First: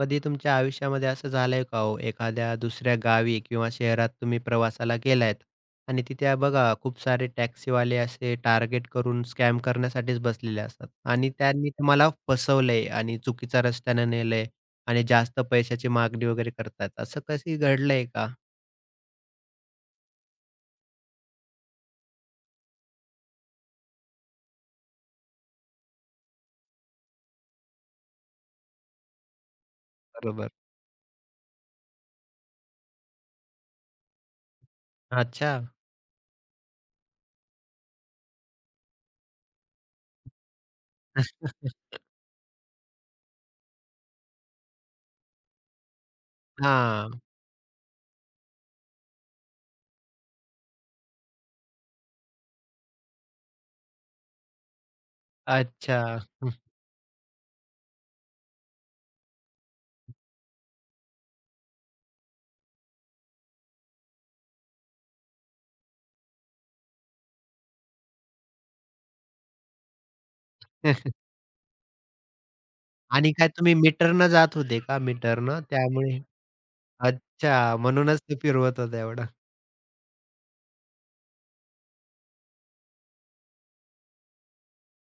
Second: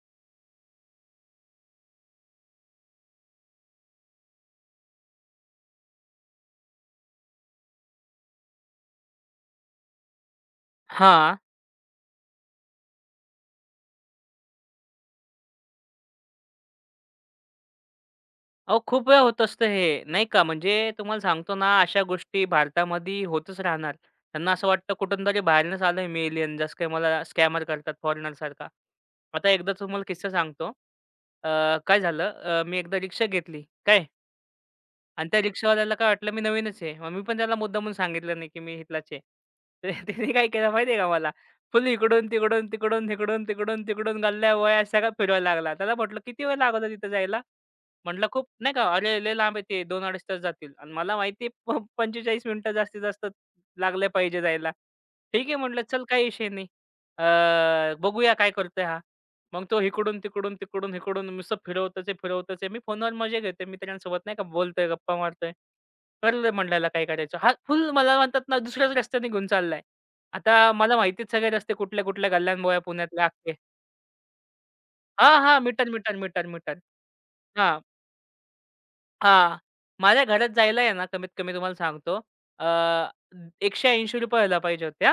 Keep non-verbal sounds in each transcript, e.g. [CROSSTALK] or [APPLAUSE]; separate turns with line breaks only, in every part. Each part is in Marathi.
कधी तुमच्या आयुष्यामध्ये असं झालंय का हो, एखाद्या दुसऱ्या गावी किंवा शहरात तुम्ही प्रवासाला गेलायत आणि तिथे बघा खूप सारे टॅक्सीवाले असे टार्गेट करून स्कॅम करण्यासाठीच बसलेले असतात आणि
हां.
त्यांनी तुम्हाला फसवलंय आणि चुकीच्या रस्त्याने नेलंय आणि जास्त पैशाची मागणी वगैरे करतात. असं कधी घडलंय का?
अहो, खूप वेळा होत असतं हे, नाही का. म्हणजे तुम्हाला सांगतो ना, अशा गोष्टी भारतामध्ये होतच राहणार. त्यांना असं वाटतं कुठून तरी बाहेरनंच आलोय मी एलियन, जसं काही मला स्कॅमर करतात फॉरेनरसारखा. आता एकदा तुम्हाला किस्सा
बरोबर.
सांगतो. अ, काय झालं, मी एकदा रिक्षा घेतली, काय आणि त्या
अच्छा.
रिक्षावाल्याला काय वाटलं मी नवीनच आहे. मग मी पण त्याला मुद्दामून सांगितलं नाही, की मी इथलाच आहे. तर [LAUGHS] त्याने काय केलं माहिती आहे का मला? फुल
[LAUGHS]
इकडून, तिकडून, तिकडून, हिकडून, तिकडून, तिकडून, गल्ल्या वळ्या सगळा फिरवायला लागला. त्याला म्हटलं, "किती वेळ लागला तिथं
हां.
जायला?" म्हटलं, "खूप" नाही का, "अरे, लय लांब आहे ते 2-2.5 तास जातील." आणि मला माहिती आहे प 45 मिनिटं जास्तीत जास्त लागले पाहिजे जायला. ठीक आहे म्हटलं, "चल
अच्छा.
काही विषय नाही. बघूया काय करतोय हा." मग तो इकडून, तिकडून, तिकडून, इकडून नुसतं फिरवतच आहे, फिरवतच आहे. मी फोनवर मजे घेतोय मित्रांसोबत नाही का बोलतोय, गप्पा मारतोय. ठरलंय म्हणलं काय करायचं. हा फुल मला म्हणतात ना दुसऱ्याच रस्त्याने घेऊन चाललाय. आता मला माहितीच
[LAUGHS]
सगळे रस्ते कुठल्या-कुठल्या गल्ल्यान पुण्यातल्या
आणि काय
अख्खे.
तुम्ही मीटरनं जात होते का
हां, हां.
मीटरनं
मीटर, मीटर,
त्यामुळे?
Metre, metre. हां,
अच्छा. म्हणूनच ते फिरवत होता एवढं.
हां. माझ्या घरात जायला आहे ना कमीत कमी तुम्हाला सांगतो अ, ₹180 व्हायला पाहिजे होते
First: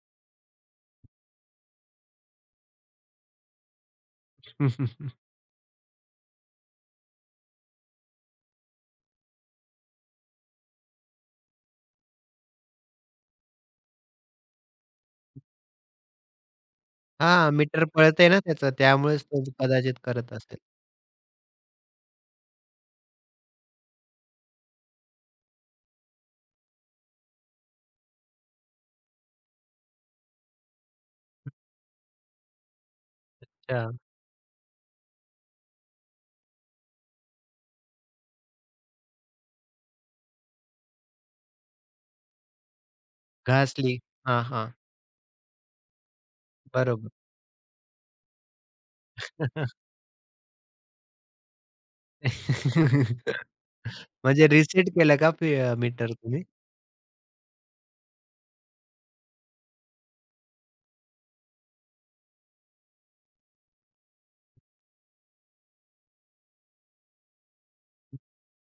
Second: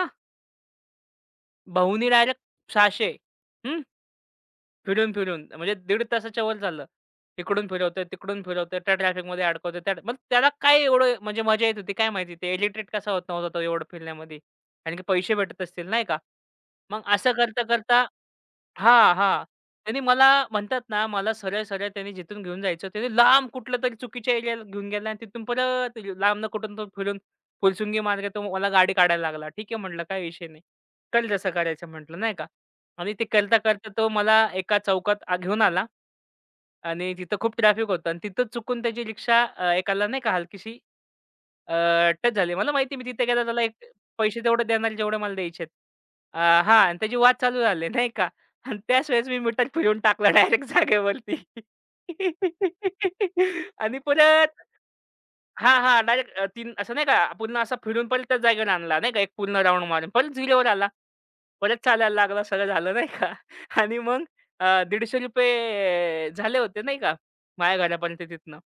भाऊनी डायरेक्ट 600
[LAUGHS]
फिरून-फिरून म्हणजे दीड तासाच्या वर झालं. इकडून फिरवतोय, तिकडून फिरवतोय, त्या ट्रॅफिकमध्ये अडकवतोय, त्या मग त्याला काय एवढं म्हणजे मजा येत होती काय माहिती? ते इरिटेट कसा होत नव्हता तो एवढं फिरण्यामध्ये? कारण की पैसे भेटत असतील नाही का? मग असं
हां, मीटर
करता-करता
पळतंय ना त्याचं
हां,
त्यामुळेच तो
हां.
कदाचित
त्यांनी मला
करत असेल.
म्हणतात ना, मला सरळ-सरळ त्यांनी जिथून घेऊन जायचं, त्यांनी लांब कुठलं तरी चुकीच्या एरियाला घेऊन गेला आणि तिथून परत लांबनं कुठून तर फिरून फुलसुंगी मार्गे तो मला गाडी काढायला लागला. ठीक आहे म्हटलं काही विषय नाही. "कर जसं करायचं" म्हटलं नाही का. आणि ते करता-करता
अच्छा,
तो मला एका चौकात घेऊन आला आणि तिथं खूप ट्रॅफिक होतं आणि तिथं चुकून त्याची रिक्षा एकाला नाही का हलकीशी टच झाले. मला माहिती आहे मी तिथे गेला त्याला एक
घासली.
पैसे
हां,
तेवढे
हां.
देणार जेवढे मला द्यायचे आहेत. अ, हां आणि
बरोबर.
त्याची वाद चालू झाली नाही का आणि त्याच वेळेस मी मीटर फिरवून टाकला डायरेक्ट जागेवरती. [LAUGHS] आणि
[LAUGHS] म्हणजे
परत
रिसेट केलं का फी
हां, हां.
मीटर
डायरेक्ट
तुम्ही?
तीन असं नाही का पूर्ण असा फिरून परत त्याच जागेवर आणला नाही का एक पूर्ण राउंड मारून. परत 0वर आला. परत चालायला लागला. सगळं झालं नाही का [LAUGHS] आणि मग ₹150 झाले होते नाही का माझ्या घरापर्यंत तिथनं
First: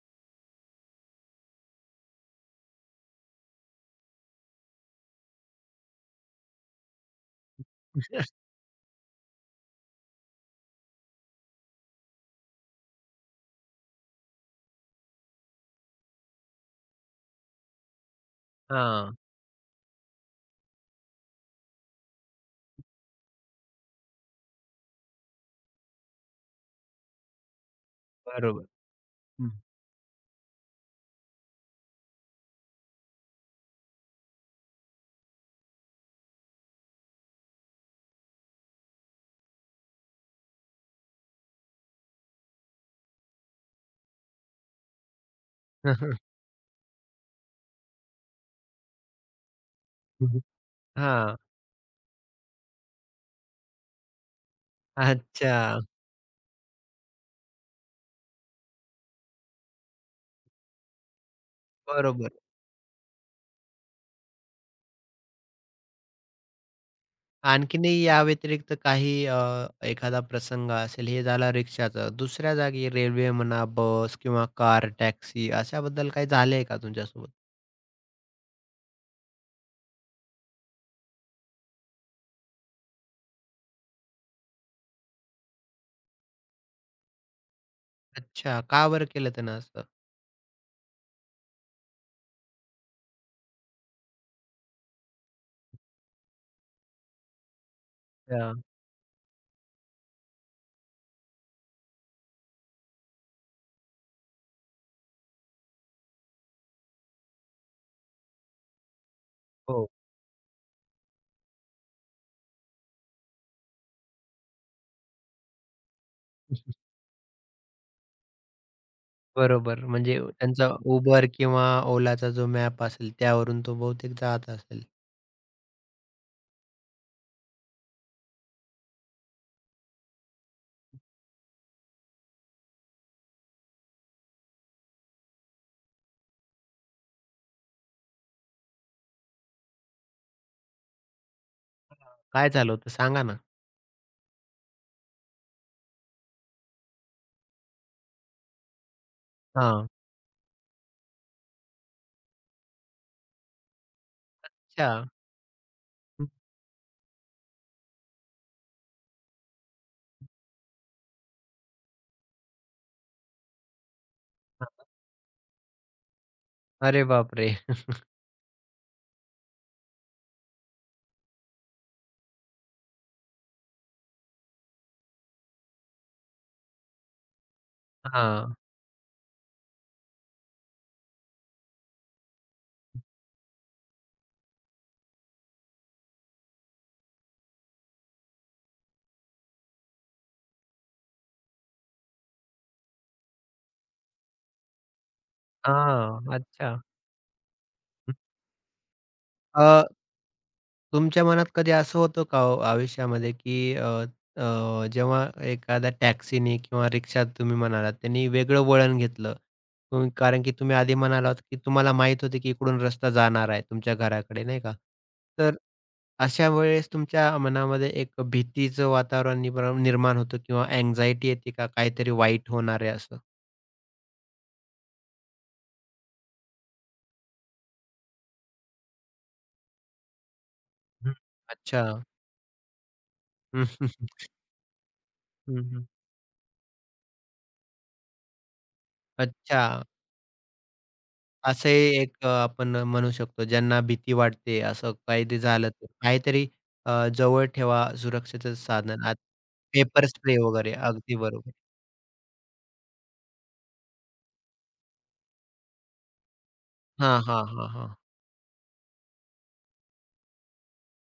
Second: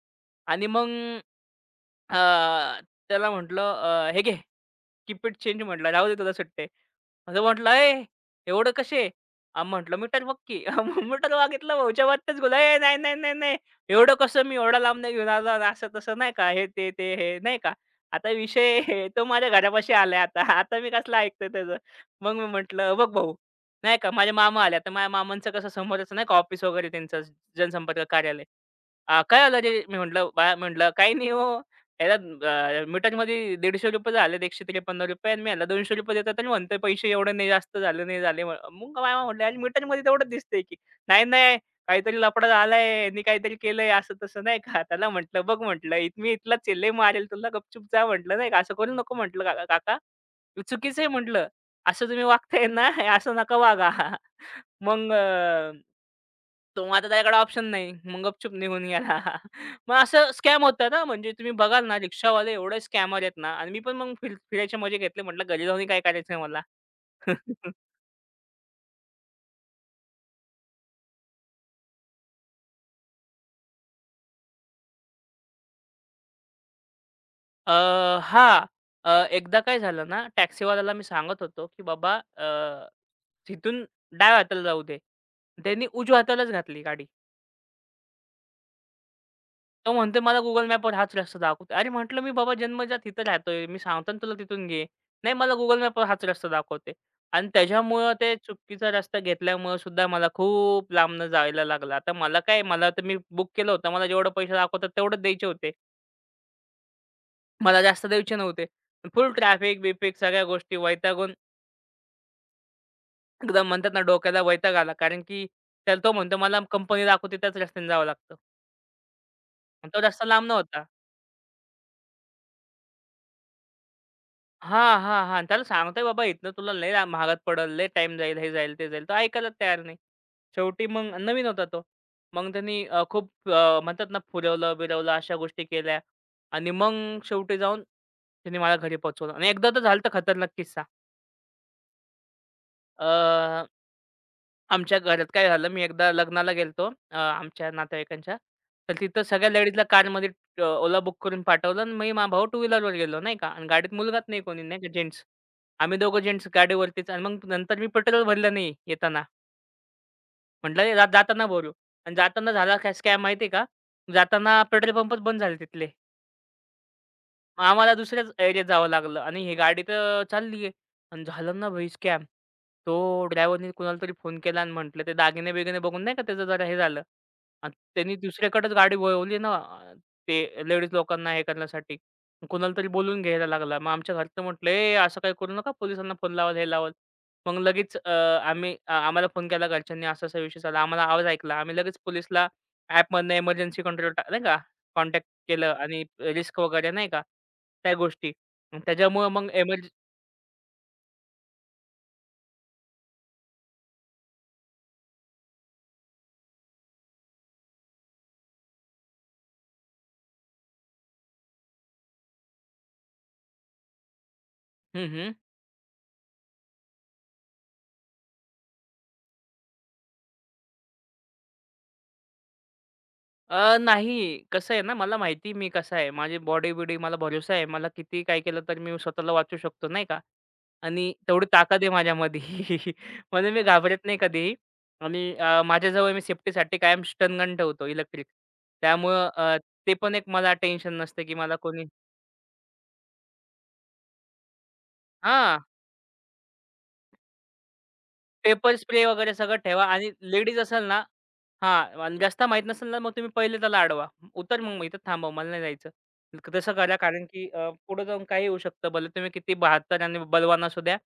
आणि मग अ, त्याला म्हटलं, हे घे." कीप इट चेंज म्हटलं, "राहू दे तुला सुट्टे." असं म्हटलं, "ए
[LAUGHS]
एवढं कसे?" म्हटलं, "मीटर बघ की." [LAUGHS] मग मीटर मागितलं भाऊच्या वाटतच गेला, "ए नाही, नाही, नाही, नाही. एवढं कसं मी एवढा लांब नाही घेऊन आलो." आणि असं तसं नाही का, हे ते, ते हे नाही का. आता विषय [LAUGHS]
हां,
तो माझ्या घरापाशी आलाय आता. [LAUGHS] आता मी कसलं ऐकतोय त्याचं. मग मी म्हटलं, "बघ भाऊ नाही का माझे मामा आले." आता माझ्या मामांचं कसं समोरच नाही का ऑफिस वगैरे त्यांचं जनसंपर्क कार्यालय.
बरोबर.
"काय
हं.
आलं रे?" मी म्हटलं बा म्हटलं, "काही नाही हो, याला मीटरमध्ये ₹150 झालेत ₹153 आणि मी ह्याला ₹200 देतात आणि म्हणतोय पैसे एवढे नाही जास्त झाले, नाही झाले." म्ह मग मामा म्हटले, "अरे मीटरमध्ये तेवढंच दिसतंय की." "नाही, नाही, काहीतरी लफडा झालाय, ह्यांनी काहीतरी केलंय असं-तसं." नाही का. त्याला म्हटलं, "बघ," म्हटलं, "इत मी
[LAUGHS]
इथलाच आहे, लय मारेल तुला, गपचूप जा," म्हटलं, "नाही का. असं करू नको," म्हटलं, "काका काका. हे चुकीचं आहे,"
हां,
म्हटलं. "असं तुम्ही वागताय ना, हे असं नका वागा." [LAUGHS] मग
अच्छा.
मग आता त्याच्याकडे ऑप्शन नाही. मग गपचूप निघून गेला. [LAUGHS] मग असं स्कॅम होतं ना, म्हणजे तुम्ही बघाल ना
बरोबर.
रिक्षावाले एवढे स्कॅमर आहेत ना आणि मी पण मग फिरायचे मजे घेतले. म्हटलं घरी जाऊन काय करायचंय मला. [LAUGHS]
आणखीनही या व्यतिरिक्त काही एखादा प्रसंग असेल, हे झाला रिक्षाचा. दुसऱ्या जागी रेल्वे म्हणा, बस किंवा कार, टॅक्सी अशाबद्दल काही झालंय का तुमच्यासोबत?
अ, हां. एकदा काय झालं ना, टॅक्सीवाल्याला मी सांगत होतो, की "बाबा तिथून डाव्या हाताला जाऊ दे." त्यांनी उजव्या हातालाच घातली गाडी.
अच्छा, का बरं केलं त्यानं असं?
तो म्हणतोय मला Google मॅपवर हाच रस्ता दाखवतो. अरे म्हटलं, "मी बाबा जन्मजात इथं राहतोय. मी सांगतो ना तुला तिथून घे." "नाही, मला Google मॅपवर हाच रस्ता दाखवते." आणि त्याच्यामुळं ते
अच्छा,
चुकीचा रस्ता घेतल्यामुळं सुद्धा मला खूप लांबनं जायला लागलं. आता मला काय, मला तर मी बुक केलं होतं. मला जेवढे पैसे दाखवतात तेवढेच द्यायचे होते. मला जास्त द्यायचे नव्हते. फुल
हो.
ट्रॅफिक-बिफिक सगळ्या गोष्टी वैतागून एकदम म्हणतात ना, डोक्याला वैताग आला. कारण की त्याला तो म्हणतो, "मला कंपनी दाखवते त्याच रस्त्याने जावं लागतं."
बरोबर.
आणि तो
म्हणजे
रस्ता लांबनं
त्यांचा
होता.
Uber किंवा Olaचा जो मॅप असेल, त्यावरून तो बहुतेक जात असेल.
हां, हां, हां. त्याला सांगतोय बाबा इथनं तुला लय ला महागात पडेल, लय टाईम जाईल, हे जाईल, ते जाईल. तो ऐकायलाच तयार नाही. शेवटी मग नवीन होता तो. मग त्यांनी खूप म्हणतात ना फुलवलं-बिलवलं अशा गोष्टी केल्या आणि मग शेवटी जाऊन त्यांनी मला घरी पोहोचवलं आणि एकदा तर झालं होतं खतरनाक किस्सा.
काय झालं होतं सांगा ना?
आमच्या घरात काय झालं, मी एकदा लग्नाला गेलतो आमच्या नातेवाईकांच्या. तर तिथं सगळ्या लेडीजला
हां.
कारमध्ये ओला बुक करून पाठवलं आणि मी माझा भाऊ टू व्हीलरवर गेलो नाही का आणि गाडीत मुलगाच नाही कोणी नाही
अच्छा.
का जेंट्स. आम्ही दोघं
हं.
जेंट्स गाडीवरतीच आणि मग नंतर मी पेट्रोल भरलं नाही येताना. म्हटलं "ए, जाताना भरू आणि जाताना झाला काय स्कॅम माहिती आहे का? जाताना पेट्रोल पंपच बंद झाले तिथले.
अरे बापरे!
मग आम्हाला दुसऱ्याच एरियात जावं लागलं आणि ही गाडी तर चालली आहे आणि झालं ना भाई स्कॅम. तो ड्रायव्हरनी कुणाला तरी फोन केला आणि म्हटलं ते दागिने-बिगिने बघून नाही का त्याचं जरा हे झालं आणि त्यांनी
हां.
दुसऱ्याकडेच गाडी वळवली ना ते लेडीज लोकांना हे करण्यासाठी. मग कुणाला तरी बोलून घ्यायला लागला. मग आमच्या घरचं म्हटलं, "ए असं काही करू नका पोलिसांना फोन लावाल, हे लावाल." मग लगेच आम्हाला फोन केला घरच्यांनी असा-असा विषय झाला. आम्हाला आवाज ऐकला. आम्ही लगेच पोलिसला ॲपमधनं इमर्जन्सी कंट्रोल नाही का केलं आणि
हां.
रिस्क
अच्छा.
वगैरे नाही का, त्या गोष्टी. अन् त्याच्यामुळं मग
अ, तुमच्या मनात कधी असं होतं का हो आयुष्यामध्ये, की अ, अ, जेव्हा एखाद्या टॅक्सीने किंवा रिक्षात तुम्ही म्हणालात त्यांनी वेगळं वळण घेतलं. कारण की तुम्ही आधी म्हणालात, की तुम्हाला माहीत होते, की इकडून रस्ता जाणार आहे तुमच्या घराकडे नाही का?
हं, हं.
तर अशा वेळेस तुमच्या मनामध्ये एक भीतीचं वातावरण निर्माण होतं किंवा अँक्साइटी येते का काहीतरी वाईट होणार आहे असं?
नाही कसं आहे ना, मला माहिती मी कसा आहे. माझी बॉडी-बिडी मला भरोसा आहे. मला कितीही काय केलं तर मी स्वतःला वाचवू शकतो नाही का आणि
हं.
तेवढी ताकद
अच्छा.
आहे माझ्यामध्ये. [LAUGHS] म्हणून मी
हं, हं.
घाबरत नाही
हं.
कधीही आणि
हं, हं.
माझ्याजवळ मी सेफ्टीसाठी कायम स्टनगन ठेवतो इलेक्ट्रिक. त्यामुळं
अच्छा.
ते पण एक मला टेन्शन नसतं, की मला
असे
कोणी
एक आपण म्हणू शकतो ज्यांना भीती वाटते असं काही
हां,
झालं तर काहीतरी जवळ ठेवा सुरक्षेचं
पेपर
साधन.
स्प्रे
आत
वगैरे सगळं ठेवा
पेपर
आणि
स्प्रे
लेडीज
वगैरे
असेल ना
अगदी बरोबर.
हां. आणि रस्ता माहीत नसेल ना, मग तुम्ही पहिले त्याला अडवा. "उतर मग, मग इथं थांबव, मला नाही जायचं." तसं करा
हां,
कारण
हां,
की
हां, हां.
पुढे जाऊन काही होऊ शकतं. भले तुम्ही किती बहात्तर आणि बलवान असू द्या.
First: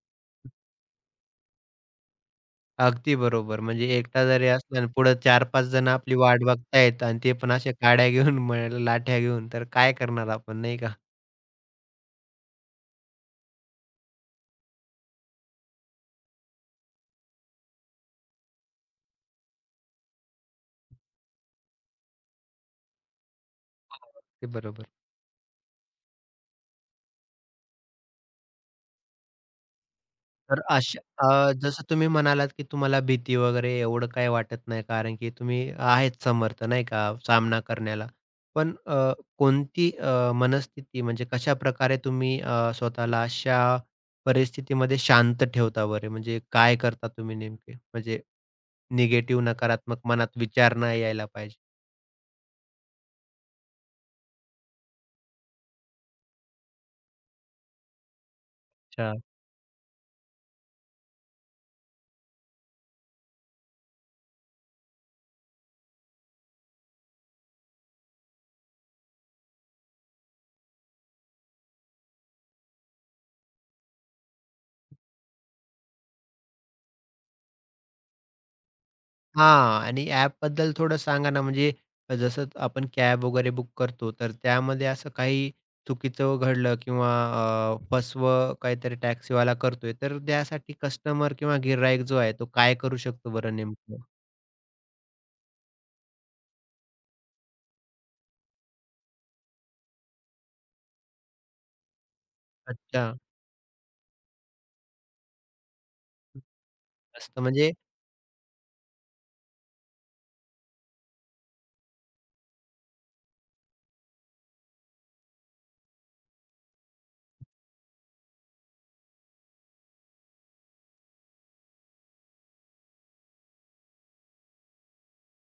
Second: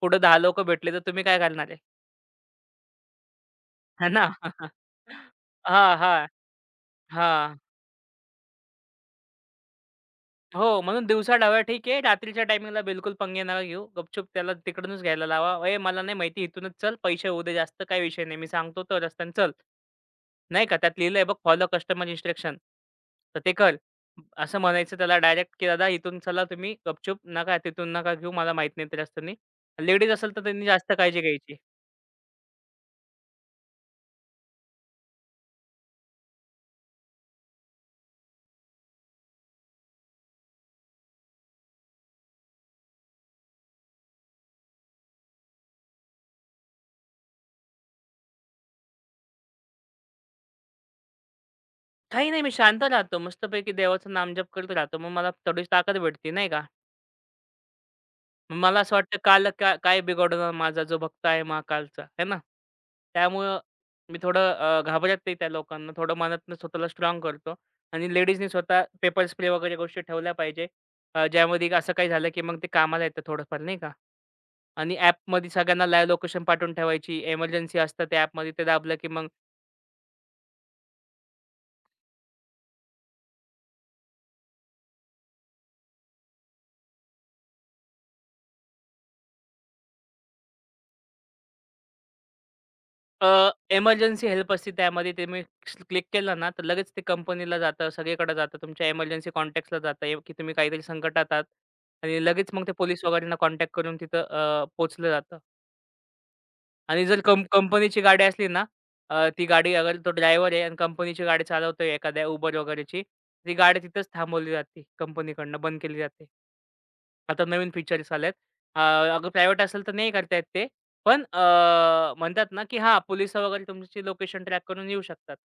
पुढे 10 लोकं भेटले तर तुम्ही काय करणार आहे?
अगदी बरोबर. म्हणजे
है ना?
एकटा जरी
[LAUGHS]
असला आणि पुढे 4-5 जण
हां,
आपली
हां.
वाट बघतायत आणि ते पण
हां,
अशा काड्या घेऊन, लाठ्या घेऊन, तर काय करणार आपण नाही
हो,
का?
म्हणून दिवसा डबा ठीक आहे. रात्रीच्या टायमिंगला बिलकुल पंगे नका घेऊ. गपचूप त्याला तिकडूनच घ्यायला लावा. "ए, मला नाही माहिती, इथूनच चल. पैसे होऊ दे जास्त, काही विषय नाही. मी सांगतो तो रस्त्याने चल." नाही का, त्यात लिहिलंय बघ, "फॉलो कस्टमर इन्स्ट्रक्शन." तर ते कर.
हो. ते
असं
बरोबर.
म्हणायचं त्याला डायरेक्ट, की "दादा, इथून चला तुम्ही गपचूप. नका तिथून नका घेऊ. मला माहीत नाही ते रस्त्यानी." लेडीज असेल तर
तर
त्यांनी जास्त
अशा
काळजी घ्यायची.
जसं तुम्ही म्हणालात, की तुम्हाला भीती वगैरे एवढं काही वाटत नाही, कारण की तुम्ही आहेत समर्थ नाही का सामना करण्याला. पण कोणती मनस्थिती म्हणजे कशाप्रकारे तुम्ही स्वतःला अशा परिस्थितीमध्ये शांत ठेवता बरे? म्हणजे काय करता तुम्ही नेमके? म्हणजे निगेटिव्ह नकारात्मक मनात विचार नाही यायला पाहिजे.
काही नाही, मी शांत राहतो. मस्तपैकी देवाचं नामजप करत राहतो. मग मला थोडीशी ताकद भेटते, नाही का? मग मला असं वाटतं काल का काय बिघडवणार माझा जो भक्त आहे महाकालचा, है ना? त्यामुळं मी थोडं घाबरत नाही त्या लोकांना. थोडं मनातनं स्वतःला स्ट्राँग करतो आणि लेडीजनी स्वतः पेपर स्प्रे वगैरे गोष्टी ठेवल्या पाहिजे. ज्यामध्ये असं काही झालं, की मग ते कामाला येतं थोडंफार नाही का? आणि ॲपमध्ये सगळ्यांना लाईव्ह लोकेशन पाठवून ठेवायची. एमर्जन्सी असतं त्या ॲपमध्ये ते दाबलं, की मग
हां. आणि ॲपबद्दल थोडं सांगा ना, म्हणजे जसं आपण कॅब वगैरे बुक करतो, तर त्यामध्ये असं काही चुकीचं घडलं किंवा फसवं काहीतरी टॅक्सीवाला करतोय, तर त्यासाठी कस्टमर किंवा गिर्हाईक जो आहे, तो काय करू
अ,
शकतो बरं नेमकं?
इमर्जन्सी हेल्प असते त्यामध्ये ते मी क्लिक केलं ना, तर लगेच ते कंपनीला जातं, सगळीकडे जातं. तुमच्या इमर्जन्सी कॉन्टॅक्ट्सला जातं आहे, की तुम्ही काहीतरी संकटात आहात आणि लगेच मग ते पोलीस
अच्छा.
वगैरेंना कॉन्टॅक्ट करून तिथं पोहोचलं जातं. आणि जर
असतं म्हणजे
कंपनीची गाडी असली ना, ती गाडी अगर तो ड्रायव्हर आहे आणि कंपनीची गाडी चालवतोय एखाद्या Uber वगैरेची, ती गाडी तिथंच थांबवली जाते कंपनीकडनं, बंद केली जाते. आता नवीन फीचर्स आल्यात. अ, अगं प्रायव्हेट असेल तर नाही करता येत ते. पण म्हणतात ना, की हां, पोलिस वगैरे तुमची लोकेशन ट्रॅक करून येऊ शकतात.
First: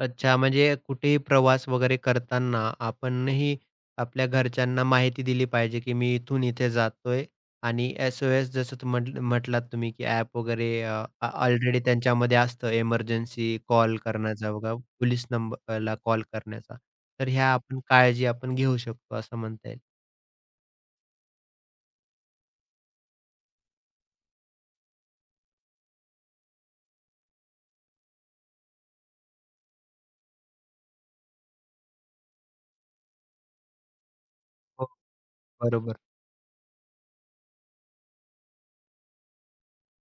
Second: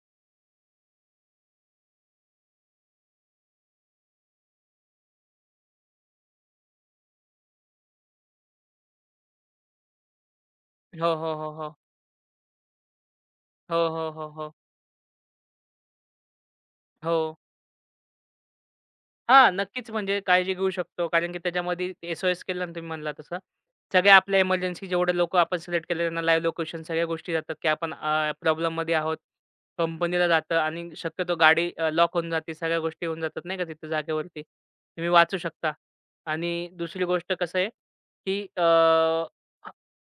अच्छा, म्हणजे कुठेही प्रवास वगैरे करताना आपणही आपल्या घरच्यांना माहिती दिली पाहिजे, की मी इथून इथे जातोय आणि एस-ओ-एस जसं तू म्हटलात तुम्ही, की ॲप वगैरे
हो, हो, हो, हो.
ऑलरेडी त्यांच्यामध्ये असतं एमर्जन्सी
हो,
कॉल
हो, हो,
करण्याचा
हो.
बघा, पोलीस नंबरला कॉल करण्याचा.
हो.
तर ह्या आपण काळजी आपण घेऊ शकतो असं
हां,
म्हणता येईल.
नक्कीच म्हणजे काळजी घेऊ शकतो. कारण की त्याच्यामध्ये एस-ओ-एस केलं ना तुम्ही म्हणला तसं. सगळ्या आपल्या इमर्जन्सी जेवढे लोकं आपण सिलेक्ट केले त्यांना लाईव्ह लोकेशन सगळ्या गोष्टी जातात, की आपण प्रॉब्लेममध्ये आहोत. कंपनीला जातं आणि शक्यतो गाडी लॉक होऊन जाते. सगळ्या गोष्टी होऊन जातात नाही का तिथं जागेवरती.
हो,
तुम्ही वाचू शकता.
बरोबर.
आणि दुसरी गोष्ट कसं आहे, की अ, ह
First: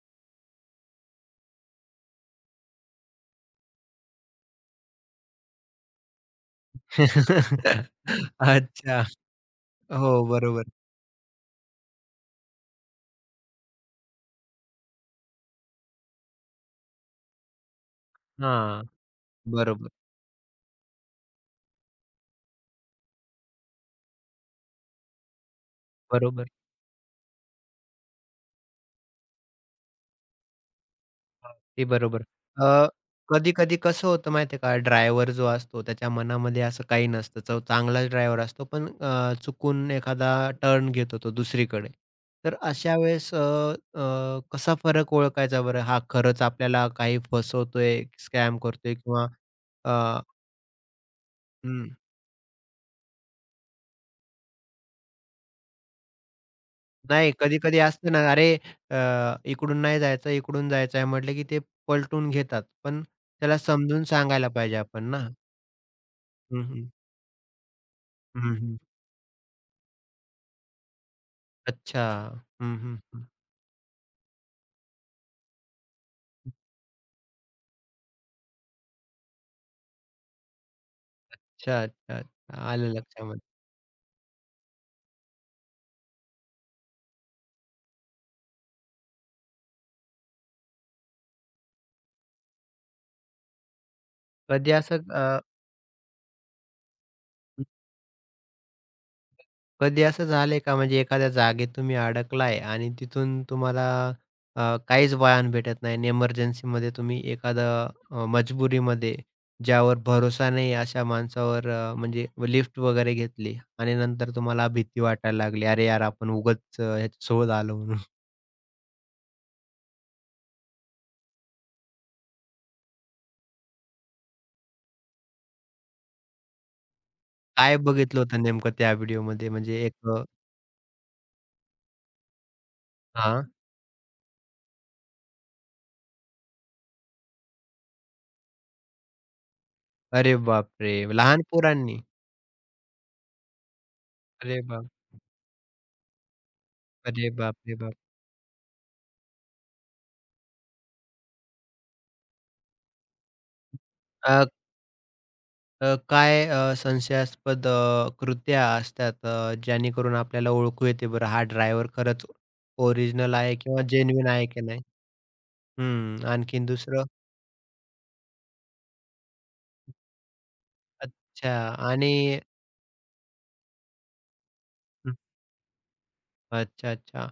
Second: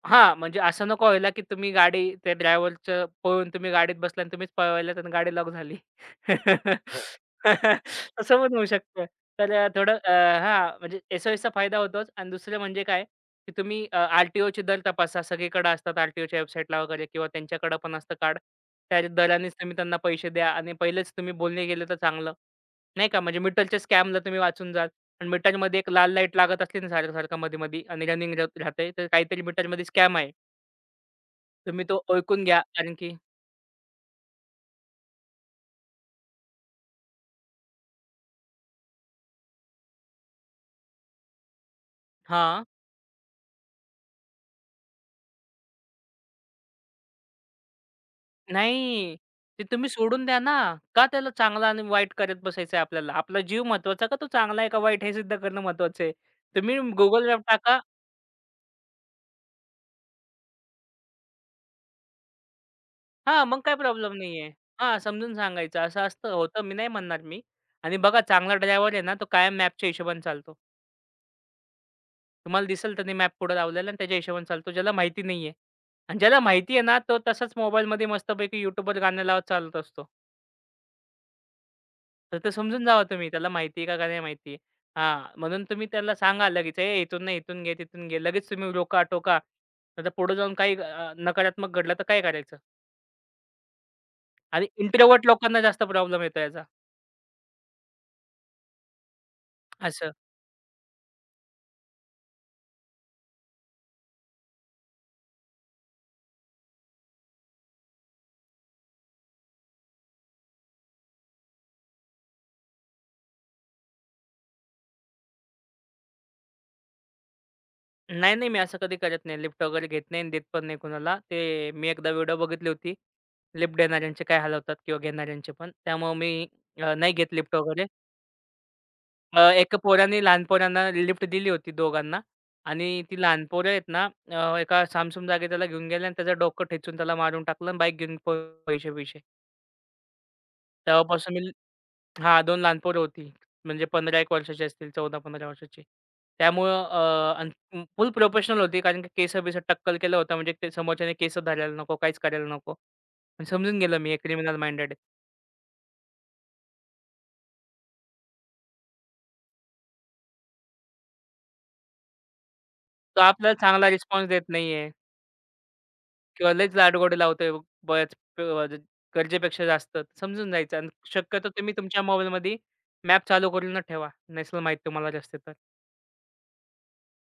हां, म्हणजे असं नको व्हायला, की तुम्ही गाडी त्या ड्रायव्हरचं पळून तुम्ही गाडीत बसला आणि तुम्हीच पळवायला आणि गाडी लॉक झाली. [LAUGHS] [LAUGHS]
[LAUGHS]
तसं पण होऊ
अच्छा.
शकतं. तर
हो, बरोबर.
हां, म्हणजे एस-ओ-एसचा फायदा होतोच आणि दुसरं म्हणजे काय, की तुम्ही आर-टी-ओचे दर तपासा. सगळीकडे असतात आर टी वेबसाईटला वगैरे किंवा त्यांच्याकडे पण असतं कार्ड.
हां,
त्या दरानेच तुम्ही
बरोबर,
त्यांना पैसे द्या आणि पहिलेच तुम्ही बोलणे गेले तर चांगलं. नाही का, म्हणजे मीटरच्या स्कॅमला तुम्ही वाचून जाल आणि मीटरमध्ये एक लाल लाईट
बरोबर.
लागत असली ना सारखं-सारखं मधी-मधी आणि रनिंग राहते, तर काहीतरी मीटरमध्ये स्कॅम आहे. तुम्ही
अगदी
तो
बरोबर.
ओळखून घ्या
अ,
कारण की
कधी-कधी कसं होतं माहिती का, ड्रायव्हर जो असतो त्याच्या मनामध्ये असं काही नसतं. तो चांगलाच ड्रायव्हर असतो, पण चुकून एखादा टर्न घेतो तो दुसरीकडे. तर
हां.
अशा वेळेस अ, अ, कसा फरक ओळखायचा बरं? हा खरंच आपल्याला काही फसवतोय, स्कॅम करतोय
नाही.
किंवा
ते तुम्ही
अ,
सोडून द्या ना. का त्याला चांगला आणि
हं,
वाईट करत बसायचं आहे आपल्याला? आपला जीव महत्वाचा का तो चांगला आहे का वाईट हे सिद्ध करणं महत्वाचं आहे. तुम्ही
नाही
Googleवर टाका
कधी-कधी असतं ना, "अरे अ, इकडून नाही जायचं, इकडून जायचं आहे," म्हटलं की ते पलटून घेतात. पण
हां,
त्याला
मग काय
समजून
प्रॉब्लेम
सांगायला
नाहीये.
पाहिजे
हां,
आपण ना.
समजून सांगायचं असं असतं होतं
हं,
मी नाही
हं.
म्हणणार मी. आणि बघा
हं,
चांगला
हं.
ड्रायव्हर आहे ना तो कायम मॅपच्या हिशोबाने चालतो.
अच्छा.
तुम्हाला
हं,
दिसेल
हं,
त्याने
हं.
मॅप पुढे लावलेला आणि त्याच्या हिशोबाने चालतो. ज्याला माहिती नाहीये आणि ज्याला माहिती आहे ना तो तसाच मोबाईलमध्ये मस्तपैकी YouTubeवर गाणं लावत चालत असतो.
अच्छा, अच्छा,
तर ते
अच्छा.
समजून
आलं
जावं तुम्ही.
लक्षामध्ये.
त्याला माहिती आहे का, का नाही माहिती? हां, म्हणून तुम्ही त्याला सांगा लगेच, "ए, इथून नाही, इथून घे, तिथून घे." लगेच तुम्ही रोका-टोका. नाहीतर पुढे जाऊन काही नकारात्मक घडलं तर काय करायचं? आणि
कधी असं
इंट्रोव्हर्ट
अ,
लोकांना जास्त प्रॉब्लेम येतो याचा.
कधी
असं.
असं झालंय का म्हणजे एखाद्या जागेत तुम्ही अडकलाय आणि तिथून तुम्हाला काहीच वाहन भेटत नाही आणि एमर्जन्सीमध्ये तुम्ही एखादं मजबुरीमध्ये ज्यावर भरोसा नाही अशा माणसावर म्हणजे लिफ्ट वगैरे घेतली आणि नंतर तुम्हाला भीती वाटायला लागली. अरे यार, आपण उगाच ह्याच्यासोबत आलो म्हणून.
नाही, नाही, मी असं कधी करत नाही. लिफ्ट वगैरे घेत नाही आणि देत पण नाही कुणाला. ते मी एकदा व्हिडिओ बघितली होती, लिफ्ट देणाऱ्यांचे काय हाल होतात किंवा घेणाऱ्यांचे पण. त्यामुळे मी नाही घेत लिफ्ट
काय
वगैरे.
बघितलं होतं नेमकं त्या व्हिडिओमध्ये
एका
म्हणजे एक
पोराने
अ
लहान पोरांना लिफ्ट दिली होती दोघांना आणि ती
हां.
लहान पोरं आहेत ना एका सामसूम जागी त्याला घेऊन गेले आणि त्याचं डोकं ठेचून त्याला मारून टाकलं आणि बाईक घेऊन पळून पैसे-बिसे.
अरे बापरे!
तेव्हापासून
लहान
मी
पोरांनी?
हां, 2 लहान पोरं होती. म्हणजे 15-1
अरे
वर्षाची असतील, 14-15 वर्षाची.
अरे
त्यामुळं
बापरे बाप!
फुल प्रोफेशनल होती कारण की केसं-बिसं टक्कल केलं होतं म्हणजे ते समोरच्याने केस धरायला नको, काहीच करायला नको. पण समजून गेलं मी
अ,
क्रिमिनल माइंडेड
अ, काय संशयास्पद कृत्या असतात जेणेकरून आपल्याला ओळखू येते बरं हा ड्रायव्हर खरंच
तो
ओरिजिनल
आपल्याला
आहे किंवा
चांगला रिस्पॉन्स
जेन्युइन
देत
आहे की नाही?
नाहीये.
हं.
किंवा
आणखीन
लयच
दुसरं?
लाडगोडे लावतोय बऱ्याच प अ, ज- गरजेपेक्षा जास्त समजून जायचं आणि शक्यतो
अच्छा
तुम्ही तुमच्या
आणि
मोबाईलमध्ये मॅप चालू करूनच ठेवा, नसेल माहीत तुम्हाला
हं.
रस्ते तर.
अच्छा, अच्छा.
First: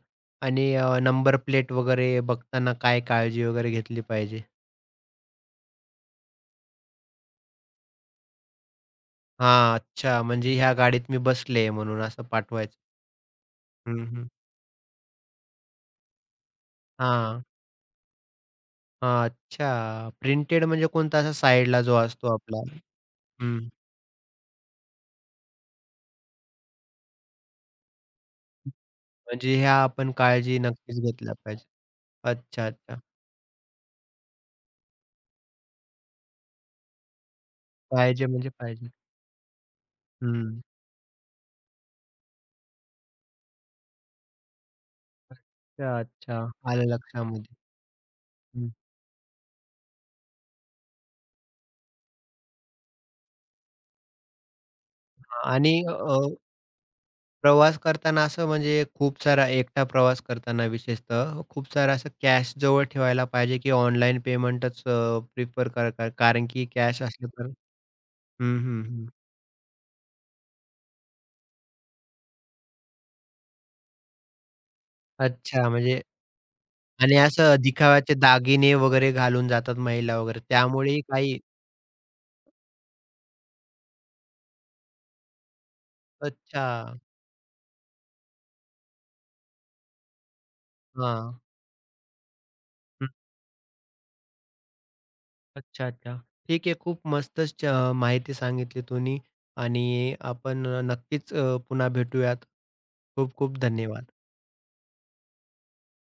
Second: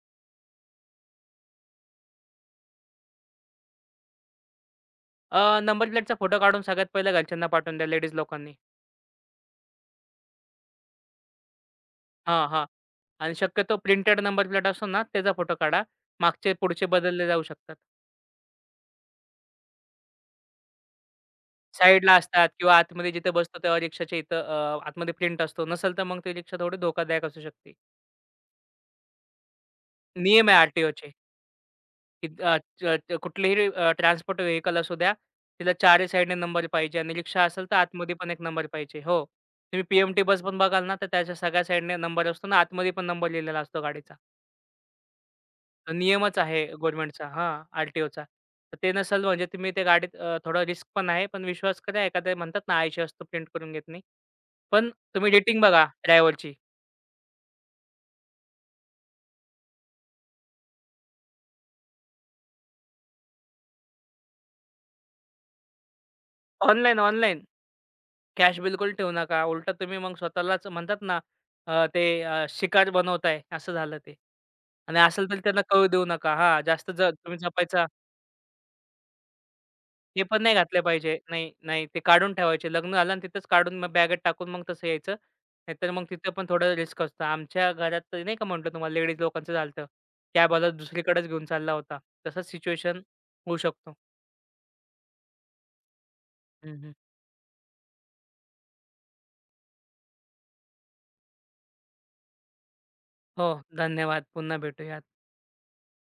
आणि नंबर प्लेट वगैरे बघताना काय काळजी वगैरे घेतली पाहिजे?
नंबर प्लेटचा फोटो काढून सगळ्यात पहिला घरच्यांना पाठवून द्या लेडीज लोकांनी.
हां. अच्छा म्हणजे ह्या गाडीत मी बसले म्हणून असं
हां, हां.
पाठवायचं.
आणि शक्यतो
हं,
प्रिंटेड
हं.
नंबर प्लेट असतो ना त्याचा फोटो काढा. मागचे पुढचे बदलले
हां.
जाऊ शकतात.
हां. अच्छा. प्रिंटेड म्हणजे कोणता असा साइडला जो
साईडला
असतो
असतात
आपला?
किंवा आतमध्ये जिथे बसतो
हं.
तेव्हा रिक्षाच्या इथं आतमध्ये प्रिंट असतो. नसेल तर मग ती रिक्षा थोडी धोकादायक असू शकते.
म्हणजे ह्या आपण
नियम आहे
काळजी
आर
नक्कीच घेतल्या पाहिजे.
की अ,
अच्छा, अच्छा.
च च कुठलेही ट्रान्सपोर्ट व्हेकल असू द्या, तिला चारही साइडने नंबर पाहिजे आणि रिक्षा असेल तर आतमध्ये
पाहिजे
पण एक
म्हणजे
नंबर
पाहिजे.
पाहिजे. हो. तुम्ही पी बस पण
हं.
बघाल ना, तर त्याच्या सगळ्या साइडने नंबर असतो ना, आतमध्ये पण नंबर लिहिलेला असतो गाडीचा.
अच्छा,
तो नियमच
अच्छा.
आहे
आलं
गव्हर्नमेंटचा
लक्षामध्ये.
हां, आर
हं.
तर ते नसेल म्हणजे तुम्ही त्या गाडीत थोडा रिस्क पण आहे. पण विश्वास करा एखाद्या म्हणतात ना, "आयशी वस्तू प्रिंट करून घेत नाही." पण तुम्ही रेटिंग
आणि
बघा ड्रायव्हरची.
प्रवास करताना असं म्हणजे खूप सारा एकटा प्रवास करताना विशेषतः खूप सारा असं कॅश जवळ ठेवायला पाहिजे, की ऑनलाईन पेमेंटच प्रिफर कर कर कारण की
ऑनलाईन,
कॅश असलं
ऑनलाईन.
तर हं,
कॅश
हं,
बिलकुल
हं.
ठेवू नका. उलटं तुम्ही मग स्वतःलाच म्हणतात ना, शिकार बनवताय. असं झालं ते. आणि असेल तर त्यांना
अच्छा
कळू
म्हणजे
देऊ नका. हां, जास्त ज
आणि
तुम्ही
असं
जपायचा
दिखाव्याचे दागिने वगैरे घालून जातात महिला
हे
वगैरे
पण नाही घातले
त्यामुळेही
पाहिजे.
काही
नाही, नाही ते काढून ठेवायचे. लग्न झालं आणि तिथंच काढून मग बॅगेत टाकून मग तसं यायचं. नाहीतर मग तिथं पण
अच्छा.
थोडं रिस्क असतं. आमच्या घरात तर नाही का म्हटलं तुम्हाला लेडीज लोकांचं झालं कॅबवाला दुसरीकडेच
हां.
घेऊन चालला होता. तसंच सिच्युएशन होऊ शकतो.
अच्छा, अच्छा. ठीक आहे.
हं,
खूप मस्तच माहिती सांगितली तुम्ही आणि आपण नक्कीच पुन्हा भेटूयात. खूप
हो,
खूप धन्यवाद.
धन्यवाद. पुन्हा भेटूयात.